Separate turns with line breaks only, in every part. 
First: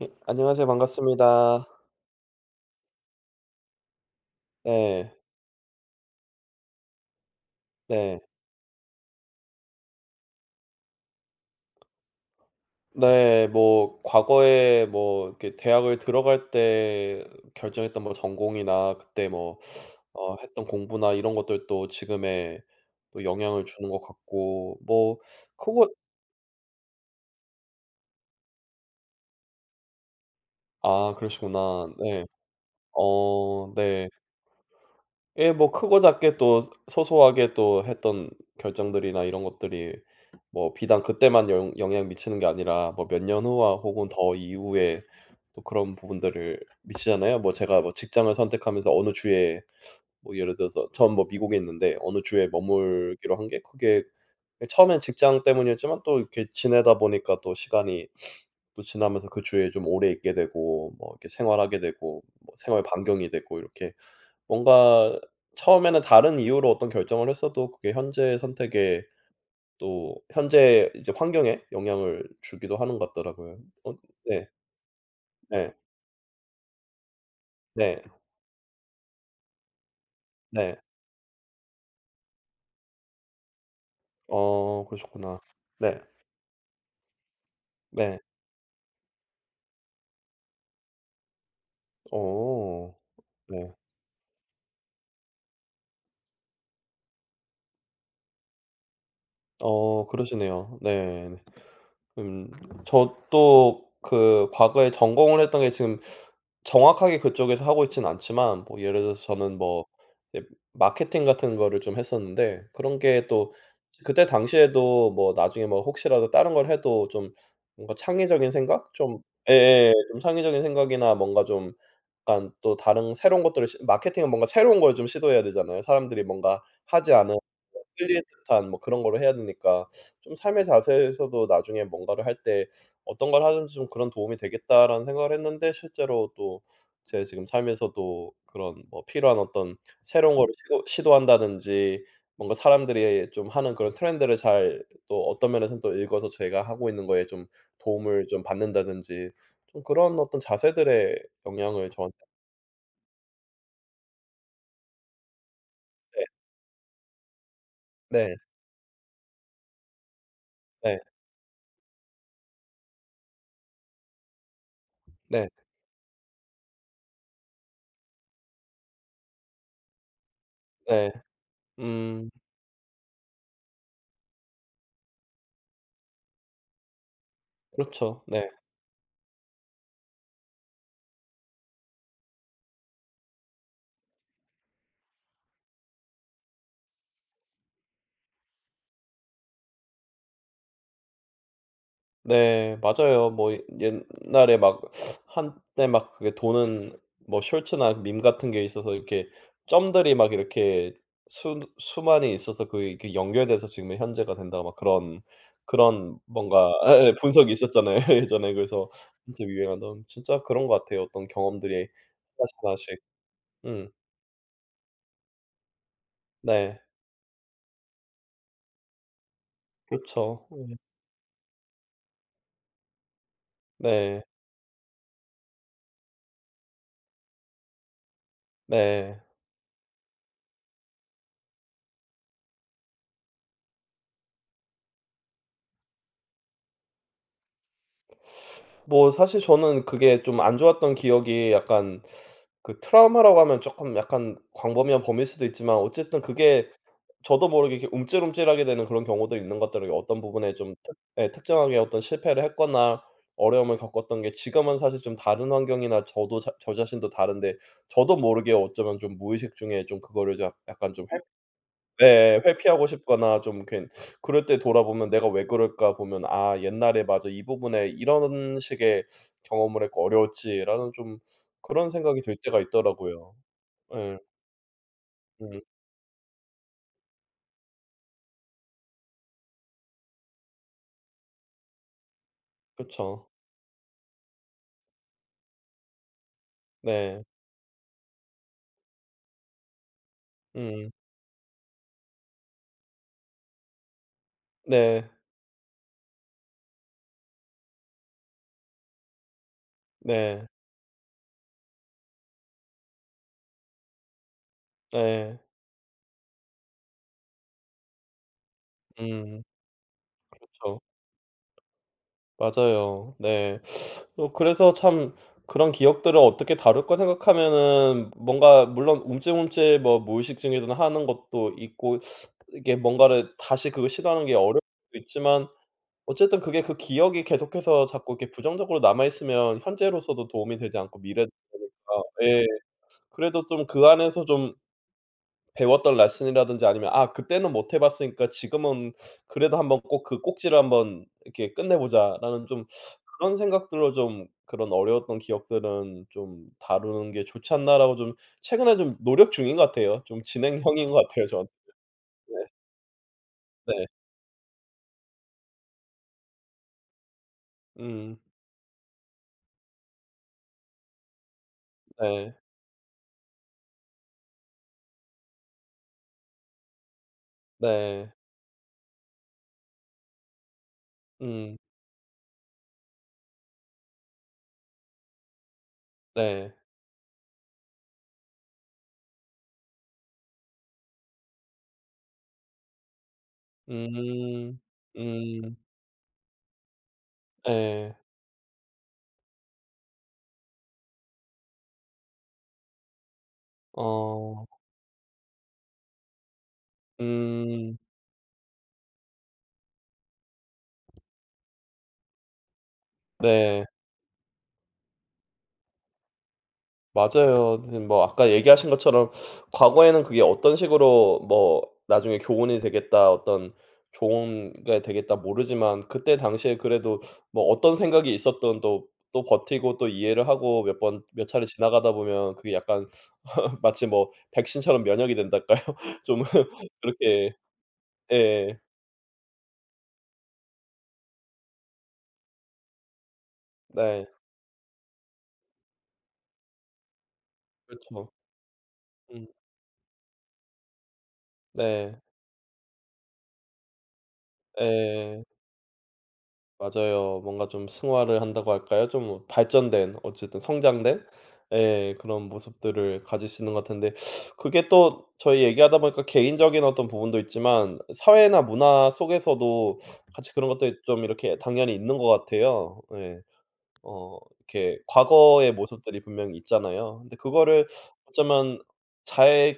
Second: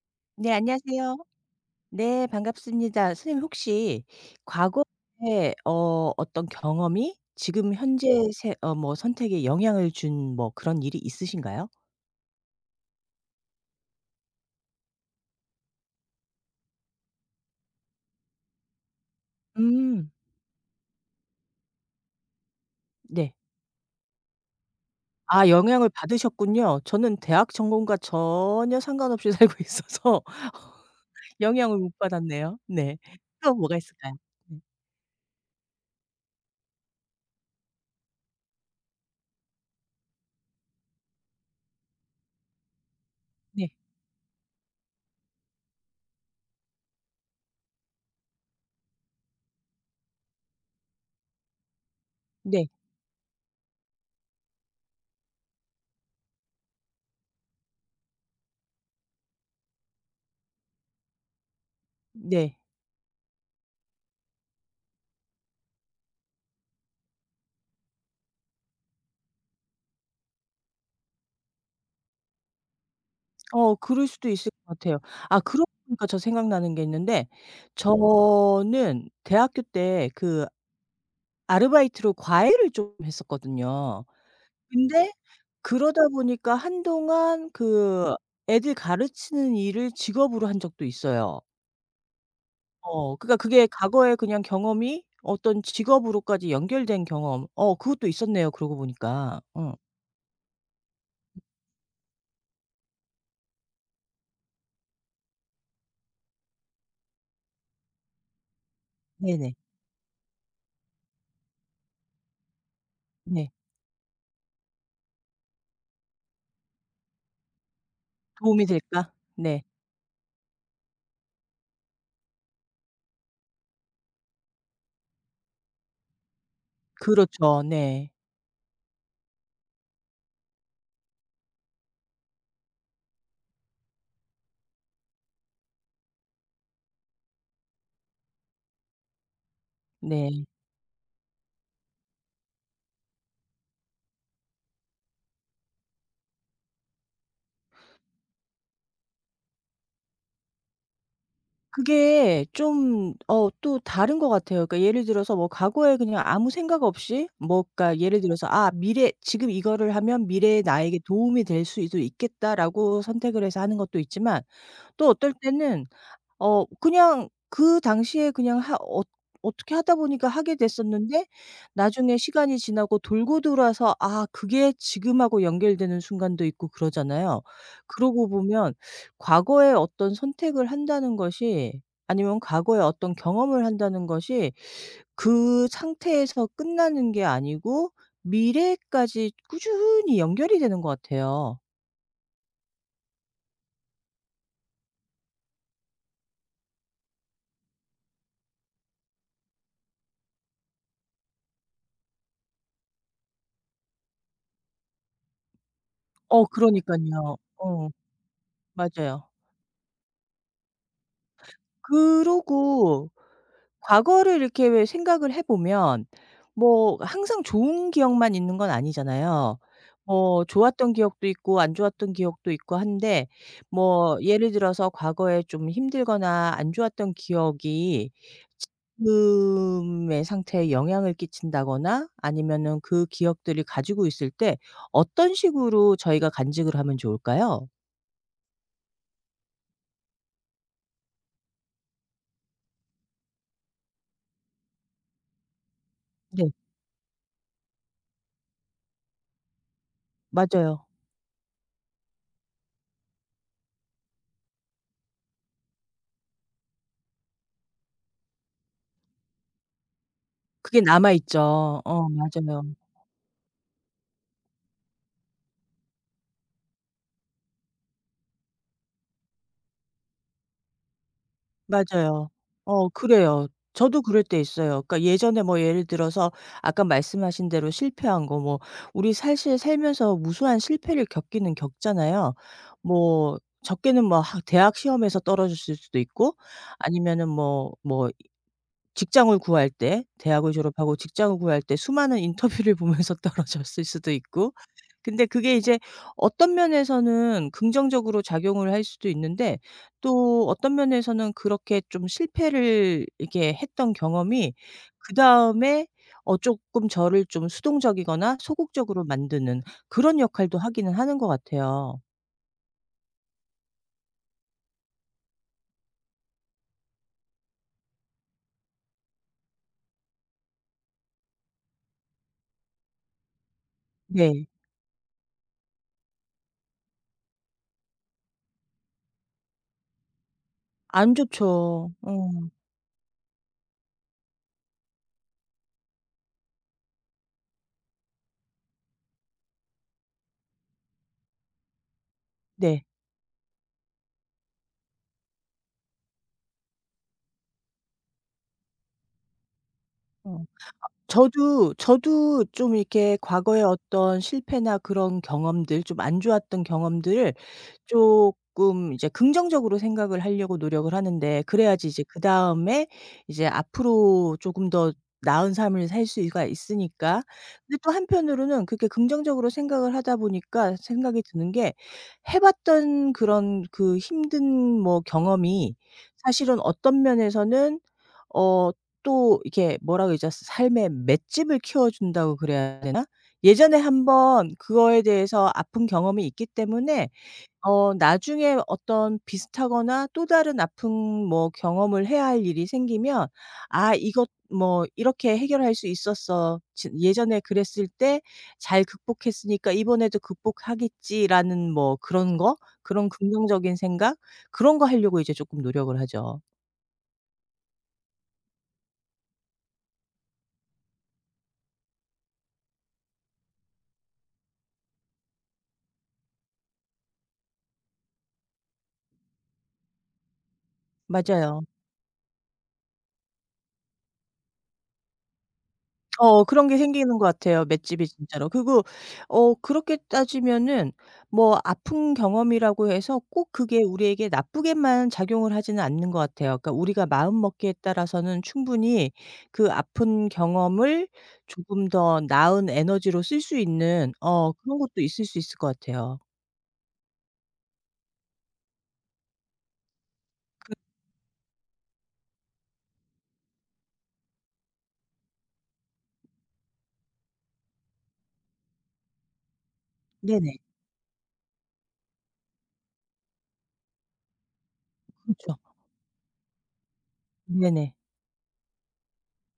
예.
네,
안녕하세요.
안녕하세요.
반갑습니다.
네, 반갑습니다. 선생님 혹시
네.
과거에 어떤 경험이 지금 현재
네.
세 어 뭐 선택에 영향을 준 뭐 그런 일이 있으신가요?
네. 뭐 과거에 뭐 이렇게 대학을 들어갈 때 결정했던 뭐 전공이나 그때 뭐
음.
했던 공부나 이런 것들도 지금에 또
네.
영향을 주는 것 같고 뭐
아,
그거
영향을 받으셨군요. 저는 대학 전공과 전혀 상관없이 살고 있어서
아
영향을
그러시구나.
못
네.
받았네요. 네. 또
어
뭐가
네.
있을까요? 네.
예 뭐 크고 작게 또 소소하게 또 했던 결정들이나 이런 것들이 뭐 비단 그때만 영 영향 미치는 게 아니라 뭐 몇 년
네.
후와 혹은 더 이후에 또 그런 부분들을 미치잖아요. 뭐 제가 뭐 직장을 선택하면서 어느 주에 뭐 예를 들어서 전 뭐 미국에 있는데 어느 주에
네.
머물기로 한 게 그게 처음엔 직장 때문이었지만 또 이렇게 지내다 보니까 또 시간이 또 지나면서 그 주에 좀 오래 있게 되고 뭐 이렇게 생활하게 되고 뭐
네.
생활 반경이 되고 이렇게 뭔가 처음에는 다른 이유로 어떤 결정을 했어도 그게 현재의 선택에 또 현재 이제 환경에 영향을 주기도 하는 것 같더라고요.
어,
어
그럴 수도
네.
있을 것 같아요. 아, 그러고
네.
보니까 저 생각나는 게 있는데
네.
저는 대학교 때 그
네.
아르바이트로 과외를 좀 했었거든요.
어
근데
그러셨구나. 네.
그러다 보니까 한동안 그
네.
애들 가르치는 일을 직업으로 한 적도 있어요.
어.
어 그러니까 그게
네.
과거에 그냥 경험이 어떤 직업으로까지 연결된 경험, 어 그것도 있었네요 그러고 보니까. 어.
어 그러시네요. 네. 네. 음 저도 그 과거에 전공을 했던 게 지금 정확하게 그쪽에서 하고 있진 않지만 뭐 예를 들어서
네네.
저는 뭐 이제 마케팅 같은 거를 좀 했었는데 그런 게
네.
또 그때 당시에도 뭐 나중에 뭐 혹시라도 다른 걸 해도 좀 뭔가 창의적인
도움이
생각?
될까?
좀
네.
예예. 좀 창의적인 생각이나 뭔가 좀 약간 또 다른 새로운 것들을 시 마케팅은 뭔가 새로운 걸 좀 시도해야 되잖아요. 사람들이 뭔가 하지 않은
그렇죠. 네.
끌릴 듯한 뭐 그런 거를 해야 되니까 좀 삶의 자세에서도 나중에 뭔가를 할 때 '어떤 걸 하든지 좀 그런 도움이 되겠다.'라는 생각을 했는데 실제로 또 제 지금 삶에서도 그런 뭐 필요한 어떤 새로운
네.
거를 시도한다든지 뭔가 사람들이 좀 하는 그런 트렌드를 잘 또 어떤 면에서는 또 읽어서 제가 하고 있는 거에 좀 도움을 좀 받는다든지 좀 그런 어떤 자세들의 영향을 저한
그게 좀 어 또 다른 것 같아요. 그러니까 예를 들어서 뭐 과거에
네.
그냥 아무 생각 없이 뭐, 그러니까 예를
네.
들어서 '아, 미래 지금 이거를 하면 미래의
네.
나에게 도움이 될 수도 있겠다.'라고 선택을 해서 하는 것도 있지만 또 어떨
네.
때는 어 그냥 그 당시에 그냥 하 어 어떻게 하다 보니까 하게
네.
됐었는데 나중에
음.
시간이 지나고 돌고 돌아서 아 그게 지금하고 연결되는 순간도 있고 그러잖아요.
그렇죠.
그러고
네.
보면 과거에 어떤 선택을 한다는 것이, 아니면 과거에 어떤 경험을 한다는 것이 그 상태에서 끝나는 게 아니고 미래까지 꾸준히 연결이 되는 것 같아요.
네. 맞아요. 뭐 예 옛날에 막 한때 막 그게 도는 뭐 쇼츠나 밈 같은 게 있어서 이렇게 점들이 막 이렇게 수 수만이 있어서 그게 이렇게 연결돼서 지금의 현재가 된다 막 그런 그런
어
뭔가 예예
그러니깐요.
분석이
어
있었잖아요 예전에. 그래서
맞아요.
한참 유행하던 진짜 그런 것 같아요. 어떤 경험들이 하나씩 하나씩.
그러고
음.
과거를 이렇게 왜 생각을 해 보면
네.
뭐 항상 좋은 기억만 있는 건 아니잖아요. 뭐
그렇죠. 음.
좋았던 기억도 있고 안 좋았던 기억도 있고 한데 뭐
네.
예를 들어서 과거에 좀 힘들거나 안 좋았던 기억이
네.
지금의 상태에 영향을 끼친다거나 아니면은 그 기억들이 가지고 있을 때 어떤 식으로 저희가 간직을 하면 좋을까요?
뭐 사실 저는 그게 좀 안 좋았던 기억이 약간 그 트라우마라고 하면 쪼끔 약간 광범위한 범위일 수도 있지만 어쨌든
네.
그게 저도 모르게 이렇게 움찔움찔하게 되는 그런 경우도 있는 것들에 어떤 부분에 좀
맞아요.
특 예 특정하게 어떤 실패를 했거나 어려움을 겪었던 게 지금은 사실 좀 다른 환경이나 저도 자 저 자신도 다른데 저도 모르게 어쩌면 좀 무의식 중에 좀 그거를 자
그게
약간 좀
남아 있죠. 어
예.
맞아요.
회피하고 싶거나 좀 괜 그럴 때 돌아보면 '내가 왜 그럴까?' 보면 '아 옛날에 맞아. 이 부분에 이런 식의 경험을 했고 어려웠지.'라는 좀 그런 생각이
맞아요.
들 때가
어
있더라고요.
그래요. 저도
예.
그럴 때 있어요. 그러니까 예전에
음.
뭐 예를 들어서 아까 말씀하신 대로 실패한 거 뭐, 우리 사실 살면서 무수한 실패를 겪기는 겪잖아요.
그쵸.
뭐 적게는 뭐 학 대학 시험에서 떨어졌을 수도 있고
네.
아니면은 뭐뭐 직장을 구할 때, 대학을
음.
졸업하고 직장을 구할 때 수많은 인터뷰를 보면서 떨어졌을 수도 있고,
네.
근데 그게 이제 어떤 면에서는 긍정적으로 작용을 할 수도 있는데
네.
또 어떤 면에서는 그렇게 좀 실패를 이렇게 했던 경험이
네.
그다음에 어 조금 저를 좀 수동적이거나 소극적으로
음.
만드는 그런 역할도
그쵸.
하기는 하는 것 같아요.
맞아요. 네. 그래서 참 그런 기억들을 어떻게 다룰까 생각하면은 뭔가 물론 움찔움찔 뭐 무의식중에도 하는 것도 있고 이게 뭔가를 다시 그걸 시도하는 게
네.
어려울 수도 있지만 어쨌든 그게 그 기억이 계속해서 자꾸 이렇게 부정적으로 남아 있으면 현재로서도 도움이 되지 않고
안
미래도
좋죠. 어.
그러니까 예. 그래도 좀 그 안에서 좀 배웠던 레슨이라든지 아니면 '아 그때는 못해 봤으니까 지금은 그래도 한번 꼭 그 꼭지를 한번 이렇게 끝내 보자.'라는 좀
네.
그런 생각들로 좀 그런 어려웠던 기억들은 좀 다루는 게 좋지 않나라고 좀 최근에 좀 노력 중인 것 같아요. 좀
어.
진행형인 것 같아요 저는
저도
네.
저도 좀 이렇게 과거의
네.
어떤 실패나 그런 경험들, 좀 안 좋았던 경험들을
음.
쪼끔 이제 긍정적으로 생각을 하려고 노력을 하는데, 그래야지 이제
네.
그다음에 이제 앞으로 조금 더 나은 삶을 살 수가 있으니까. 근데 또
네.
한편으로는 그렇게 긍정적으로 생각을 하다 보니까 생각이 드는
음.
게, 해 봤던 그런 그 힘든 뭐 경험이
네.
사실은 어떤 면에서는 어 또 이게 뭐라 그러죠? 삶의 맷집을 키워준다고 그래야 되나? 예전에 한번
음.
그거에 대해서
음.
아픈 경험이 있기 때문에
예.
어 나중에 어떤 비슷하거나 또 다른 아픈 뭐 경험을 해야 할 일이 생기면 '아 이것
어.
뭐 이렇게 해결할 수 있었어. 지 예전에
음.
그랬을 때 잘 극복했으니까 이번에도 극복하겠지.'라는 뭐 그런 거? 그런
네.
긍정적인 생각? 그런 거 하려고 이제 쪼끔 노력을 하죠.
맞아요. 근데 뭐 아까 얘기하신 것처럼 과거에는 그게 어떤 식으로 뭐 '나중에 교훈이 되겠다. 어떤 좋은 게 되겠다.' 모르지만 그때 당시에 그래도 뭐 어떤 생각이 있었던 또 또 버티고 또 이해를 하고 몇 번 몇 차례
맞아요.
지나가다 보면 그게 약간 마치 뭐 백신처럼 면역이 된달까요? 좀
어 그런 게 생기는 것
그렇게
같아요 맷집이 진짜로.
예.
그리고 어 그렇게 따지면은 뭐 아픈 경험이라고 해서 꼭 그게
네.
우리에게 나쁘게만 작용을 하지는 않는 것 같아요. 그러니까 우리가 마음먹기에
그렇죠.
따라서는 충분히
음.
그 아픈 경험을 조금
네.
더 나은 에너지로 쓸 수 있는, 어 그런 것도
예.
있을 수 있을 것 같아요.
맞아요. 뭔가 좀 승화를 한다고 할까요? 좀 발전된 어쨌든 성장된 예 그런 모습들을 가질 수 있는 것 같은데 그게 또 저희 얘기하다 보니까 개인적인 어떤 부분도 있지만 사회나 문화 속에서도 같이 그런
네네.
것들이 좀 이렇게 당연히 있는 것 같아요. 예. 어 이렇게 과거의
그렇죠.
모습들이 분명히 있잖아요. 근데 그거를
네네.
어쩌면 잘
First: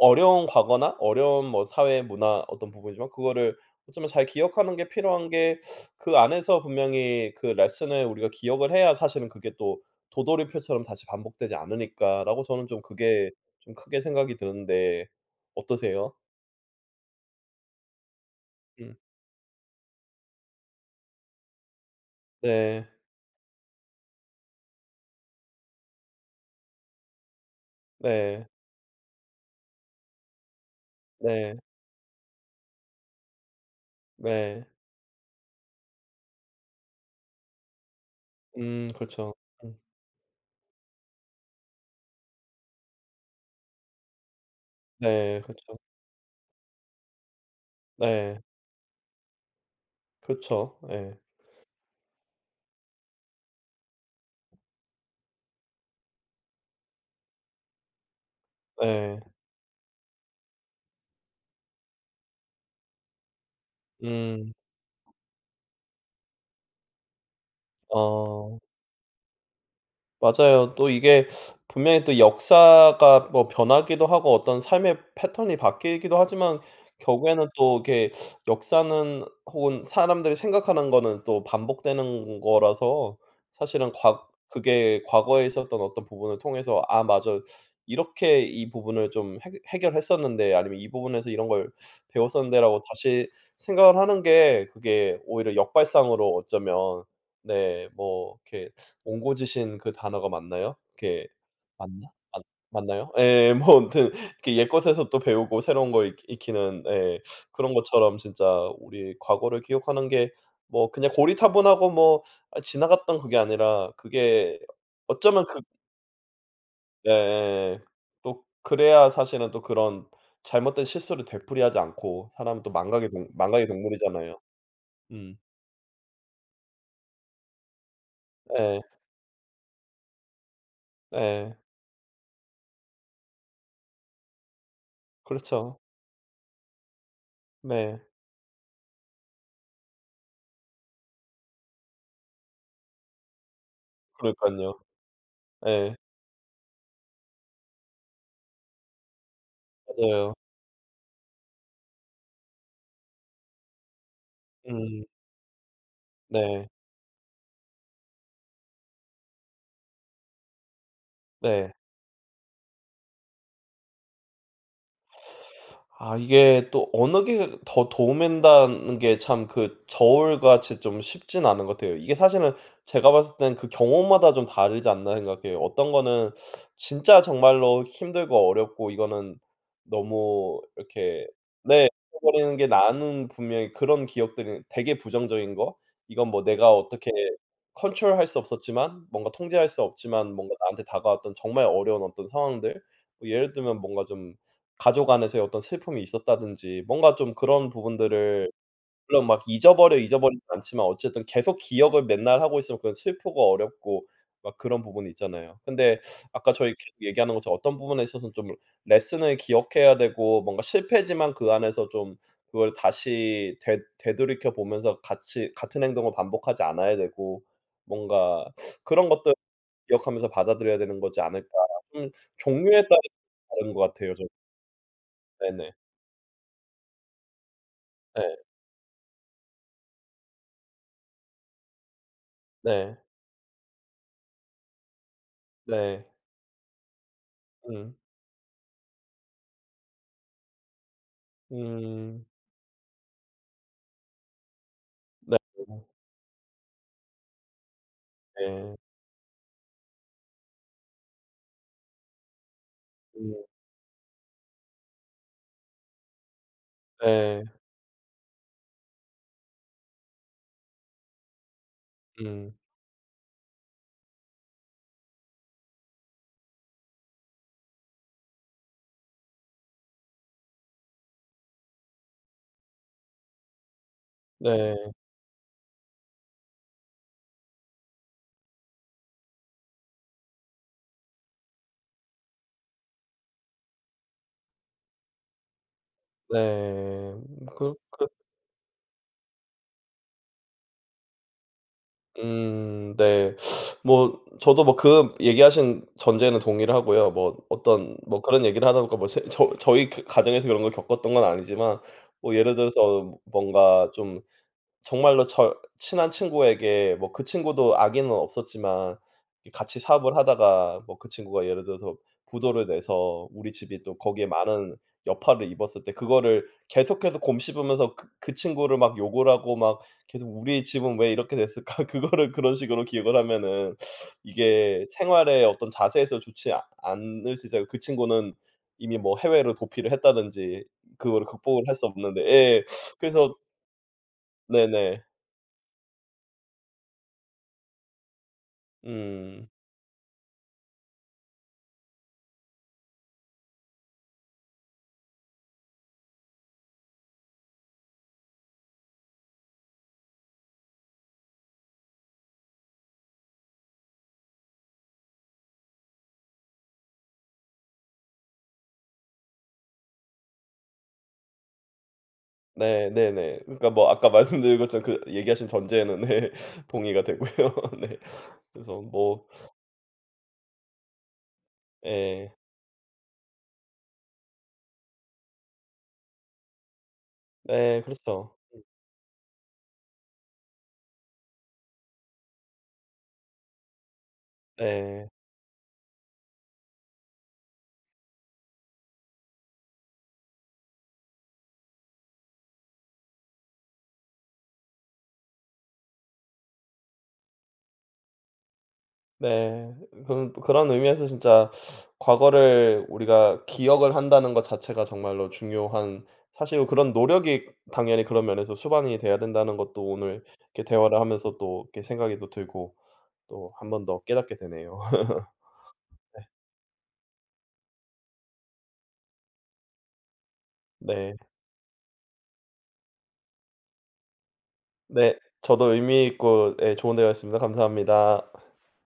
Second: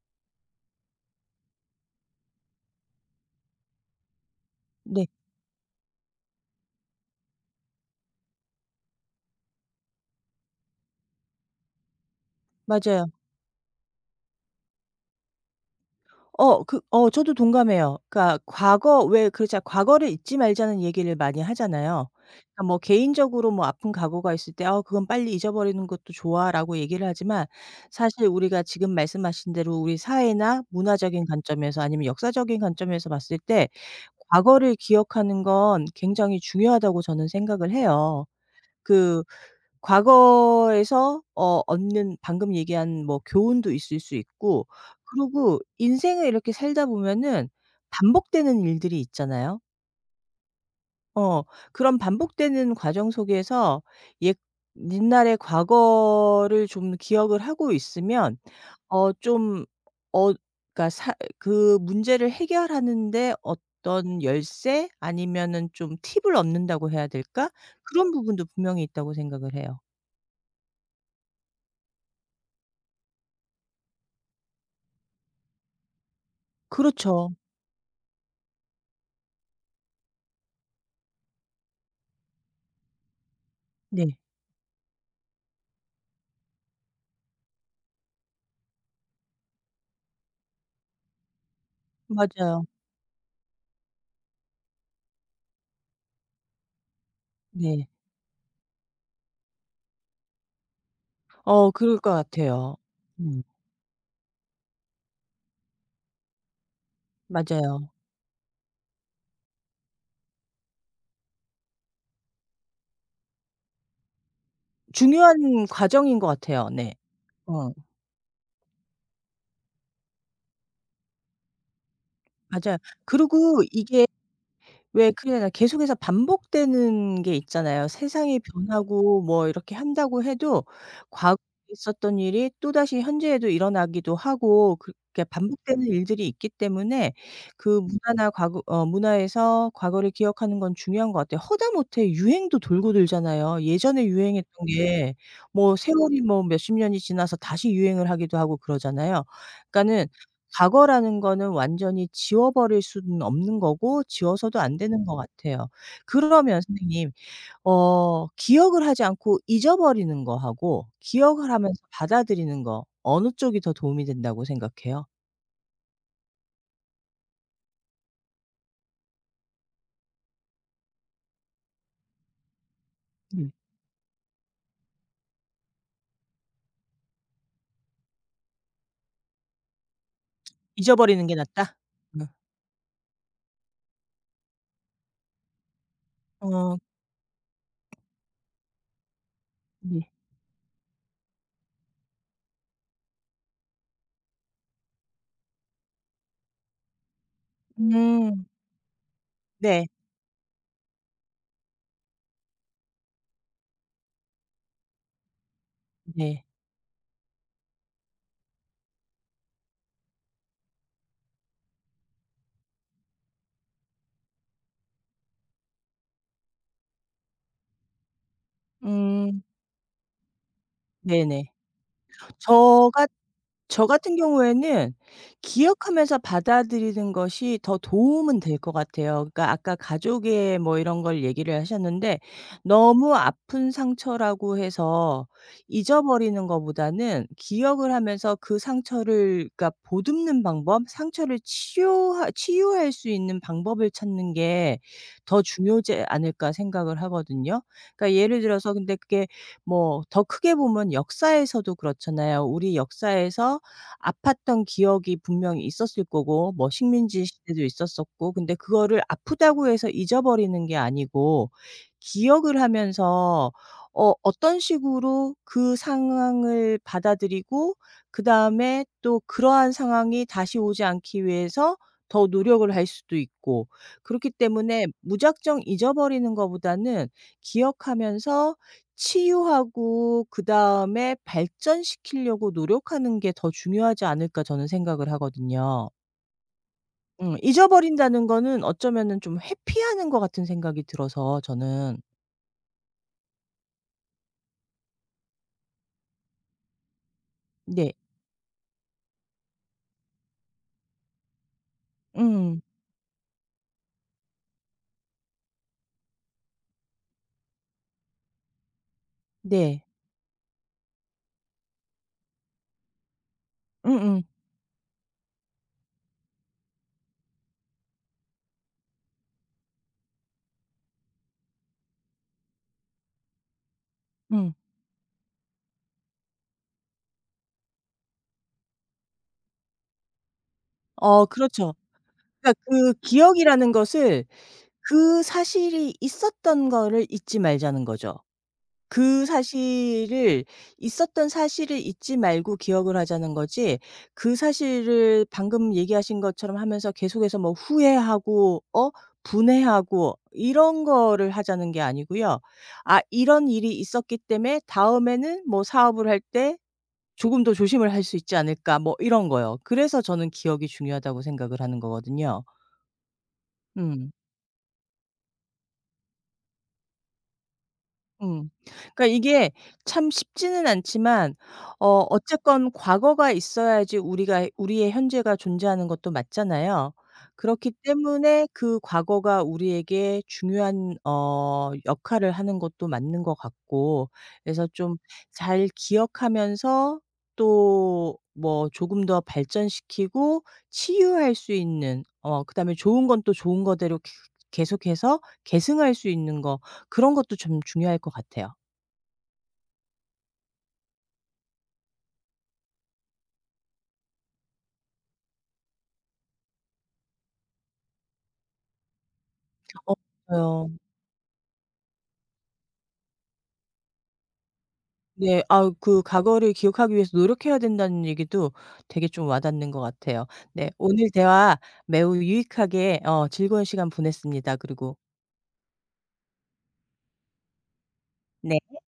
어려운 과거나 어려운 뭐 사회 문화 어떤 부분이지만 그거를 어쩌면 잘 기억하는 게
네.
필요한 게 그 안에서 분명히 그 레슨을 우리가 기억을 해야 사실은 그게 또 '도돌이표처럼 다시 반복되지 않으니까.'라고 저는 좀
맞아요.
그게 좀 크게 생각이 드는데 어떠세요?
어 그 어 저도 동감해요. 그러니까
음.
과거 왜 그렇죠, 과거를 잊지 말자는 얘기를 많이 하잖아요. 그러니까 뭐
네.
개인적으로 뭐 아픈 과거가 있을 때 어 그건 빨리 잊어버리는 것도 좋아."라고 얘기를 하지만 사실
네.
우리가 지금 말씀하신 대로 우리 사회나 문화적인
네.
관점에서, 아니면 역사적인 관점에서 봤을 때
네.
과거를 기억하는 건 굉장히 중요하다고 저는 생각을 해요. 그
그렇죠. 음.
과거에서 어 얻는, 방금 얘기한 뭐 교훈도 있을 수 있고,
네.
그리고
그렇죠.
인생을 이렇게 살다 보면은
네.
반복되는 일들이 있잖아요.
그렇죠. 예.
어 그런 반복되는 과정 속에서 옛 옛날의 과거를 좀 기억을 하고 있으면 어
네,
좀 어 그러니까 사 그 문제를 해결하는 데 어떤
음.
열쇠 아니면은 좀 팁을 얻는다고 해야 될까? 그런 부분도
아.
분명히 있다고 생각을 해요.
맞아요. 또 이게 분명히 또 역사가 뭐 변하기도 하고 어떤 삶의 패턴이 바뀌기도 하지만
그렇죠.
결국에는 또 이렇게 역사는 혹은 사람들이 생각하는 거는 또 반복되는 거라서 사실은
네.
과 그게 과거에 있었던 어떤 부분을 통해서 '아 맞아. 이렇게 이 부분을 좀 해 해결했었는데.' 아니면 '이 부분에서 이런 걸
맞아요.
배웠었는데.'라고 다시 생각을 하는 게 그게 오히려 역발상으로 어쩌면 네
네.
뭐 이렇게 옹고지신 그 단어가 맞나요? 그게
어 그럴
맞나?
것
맞
같아요.
맞나요?
음
예. 뭐 아무튼 게 옛것에서 또 배우고 새로운 거 익 익히는 예 그런
맞아요.
것처럼 진짜 우리 과거를 기억하는 게 뭐 그냥 고리타분하고 뭐 아 지나갔던 그게 아니라 그게 어쩌면 그
중요한 과정인 것 같아요. 네. 어
예예. 또 그래야 사실은 또 그런 잘못된 실수를 되풀이하지 않고 사람은 또
맞아요.
망각의 동
그리고
망각의
이게
동물이잖아요.
왜
음.
그게 계속해서 반복되는 게 있잖아요. 세상이
예.
변하고 뭐 이렇게 한다고 해도 과거에
예.
있었던 일이 또다시 현재에도 일어나기도 하고 그렇게
그렇죠.
반복되는 일들이 있기 때문에 그
네.
문화나 과거 어 문화에서 과거를 기억하는 건 중요한 것 같아요. 허다못해 유행도 돌고 돌잖아요. 예전에 유행했던
그러니깐요.
게 뭐
예.
세월이 뭐 몇십 년이 지나서 다시 유행을 하기도 하고 그러잖아요. 그러니까는
맞아요.
과거라는 거는 완전히 지워버릴 수는 없는 거고 지워서도 안
음.
되는 것 같아요. 그러면
네.
선생님 어 기억을 하지 않고 잊어버리는 거하고 기억을
네.
하면서 받아들이는 거 어느 쪽이 더 도움이 된다고 생각해요?
아 이게 또 어느 게 더 도움된다는 게 참 그 저울같이 좀 쉽진 않은 것 같아요. 이게 사실은 제가 봤을
네.
땐 그 경우마다 좀 다르지 않나 생각해요. 어떤 거는 진짜 정말로 힘들고 어렵고 이거는 너무 이렇게
잊어버리는 게 낫다?
네
네.
버리는 게 나는 분명히 그런 기억들이 되게 부정적인 거 이건 뭐 내가
어.
어떻게 컨트롤할 수 없었지만 뭔가 통제할 수
네.
없지만 뭔가 나한테 다가왔던 정말 어려운 어떤 상황들 뭐 예를 들면 뭔가 좀 가족 안에서의 어떤 슬픔이 있었다든지 뭔가 좀 그런
음.
부분들을 물론 막
네.
잊어버려 잊어버리진 않지만 어쨌든 계속 기억을 맨날 하고 있으면 그건 슬프고 어렵고 막 그런 부분이 있잖아요. 근데
네.
아까 저희 계속 얘기하는 것처럼 어떤 부분에 있어서는 좀 레슨을 기억해야 되고 뭔가 실패지만 그 안에서 좀 그걸 다시 되 되돌이켜 보면서 같이 같은 행동을 반복하지 않아야 되고 뭔가 그런 것들
음.
기억하면서 받아들여야 되는 거지 않을까.
네네.
좀 종류에 따라
저가
다른 것
저
같아요
같은 경우에는
저 네네.
기억하면서 받아들이는 것이 더
네.
도움은 될 것 같아요. 그러니까 아까 가족의 뭐 이런 걸 얘기를 하셨는데
네.
너무 아픈 상처라고 해서
네.
잊어버리는 것보다는 기억을
음.
하면서 그 상처를 그러니까 보듬는 방법, 상처를
음.
치유할 수 있는 방법을 찾는 게
네.
더 중요하지 않을까 생각을 하거든요. 그러니까 예를 들어서
네.
근데 그게 뭐 더 크게 보면 역사에서도 그렇잖아요. 우리
음.
역사에서 아팠던 기억이 분명히 있었을 거고 뭐 식민지
네.
시대도 있었었고 근데 그거를 아프다고 해서 잊어버리는 게 아니고
음.
기억을 하면서 어 어떤 식으로 그 상황을 받아들이고 그다음에 또 그러한 상황이 다시 오지 않기 위해서 더 노력을 할 수도 있고, 그렇기 때문에
네.
무작정 잊어버리는 것보다는 기억하면서 치유하고 그다음에 발전시키려고 노력하는 게 더 중요하지 않을까 저는 생각을 하거든요.
네. 그그
잊어버린다는 거는 어쩌면은 좀 회피하는 것 같은 생각이 들어서 저는.
음. 네. 뭐 저도 뭐 그 얘기하신 전제는 동의를 하고요. 뭐
네.
어떤 뭐 그런 얘기를 하다 보니까 뭐 제 저희 그 가정에서 그런 걸 겪었던 건 아니지만 뭐 예를
음.
들어서 뭔가 좀 정말로 저 친한 친구에게 뭐 그 친구도 악의는 없었지만 같이
네.
사업을 하다가 뭐 그 친구가 예를 들어서 부도를 내서 우리 집이 또
음음. 음.
거기에 많은 여파를 입었을 때 그거를 계속해서 곰씹으면서 그 친구를 막 욕을 하고 막 계속 '우리 집은 왜 이렇게 됐을까?' 그거를 그런 식으로 기억을 하면은
음.
이게 생활의 어떤 자세에서 좋지 않을 수 있어요. 그 친구는 이미 뭐 해외로 도피를 했다든지 그거를
어
극복을 할
그렇죠.
수 없는데
그러니까
예.
그
그래서
기억이라는 것을,
네네.
그 사실이 있었던 거를 잊지 말자는 거죠. 그
음.
사실을, 있었던 사실을 잊지 말고 기억을 하자는 거지 그 사실을 방금 얘기하신 것처럼 하면서 계속해서 뭐 후회하고 어 분해하고 이런 거를 하자는 게 아니고요. 아 이런 일이 있었기 때문에 다음에는 뭐 사업을 할 때 조금 더 조심을 할 수 있지 않을까 뭐 이런 거요. 그래서 저는 기억이 중요하다고 생각을 하는 거거든요.
네 네네. 그러니까 뭐 아까
음.
말씀드린 것처럼 그 얘기하신 전제에는 네 동의가 되고요. 네.
음.
그래서
그러니까
뭐
이게 참 쉽지는 않지만 어
예.
어쨌건 과거가 있어야지 우리가 우리의 현재가 존재하는 것도 맞잖아요. 그렇기
네 그렇죠.
때문에 그 과거가 우리에게 중요한 어 역할을 하는 것도 맞는 것 같고 그래서 좀
네.
잘 기억하면서 또 뭐 조금 더 발전시키고 치유할 수 있는, 어 그다음에 좋은 건 또 좋은 거대로 계 계속해서 계승할 수 있는 거, 그런 것도 좀 중요할 것 같아요.
네. 그런 그런 의미에서 진짜 과거를 우리가 기억을 한다는 것 자체가 정말로 중요한 사실 그런 노력이 당연히 그런 면에서 수반이 돼야 된다는 것도
어
오늘 이렇게
맞아요.
대화를 하면서 또 이렇게 생각이 또 들고 또 한 번 더 깨닫게 되네요.
네. 아 그 과거를 기억하기 위해서 노력해야 된다는 얘기도 되게 좀 와닿는 것 같아요. 네. 오늘
네.
대화 매우 유익하게 어 즐거운 시간 보냈습니다. 그리고
네. 저도 의미 있고 예 좋은 대화였습니다. 감사합니다.
네.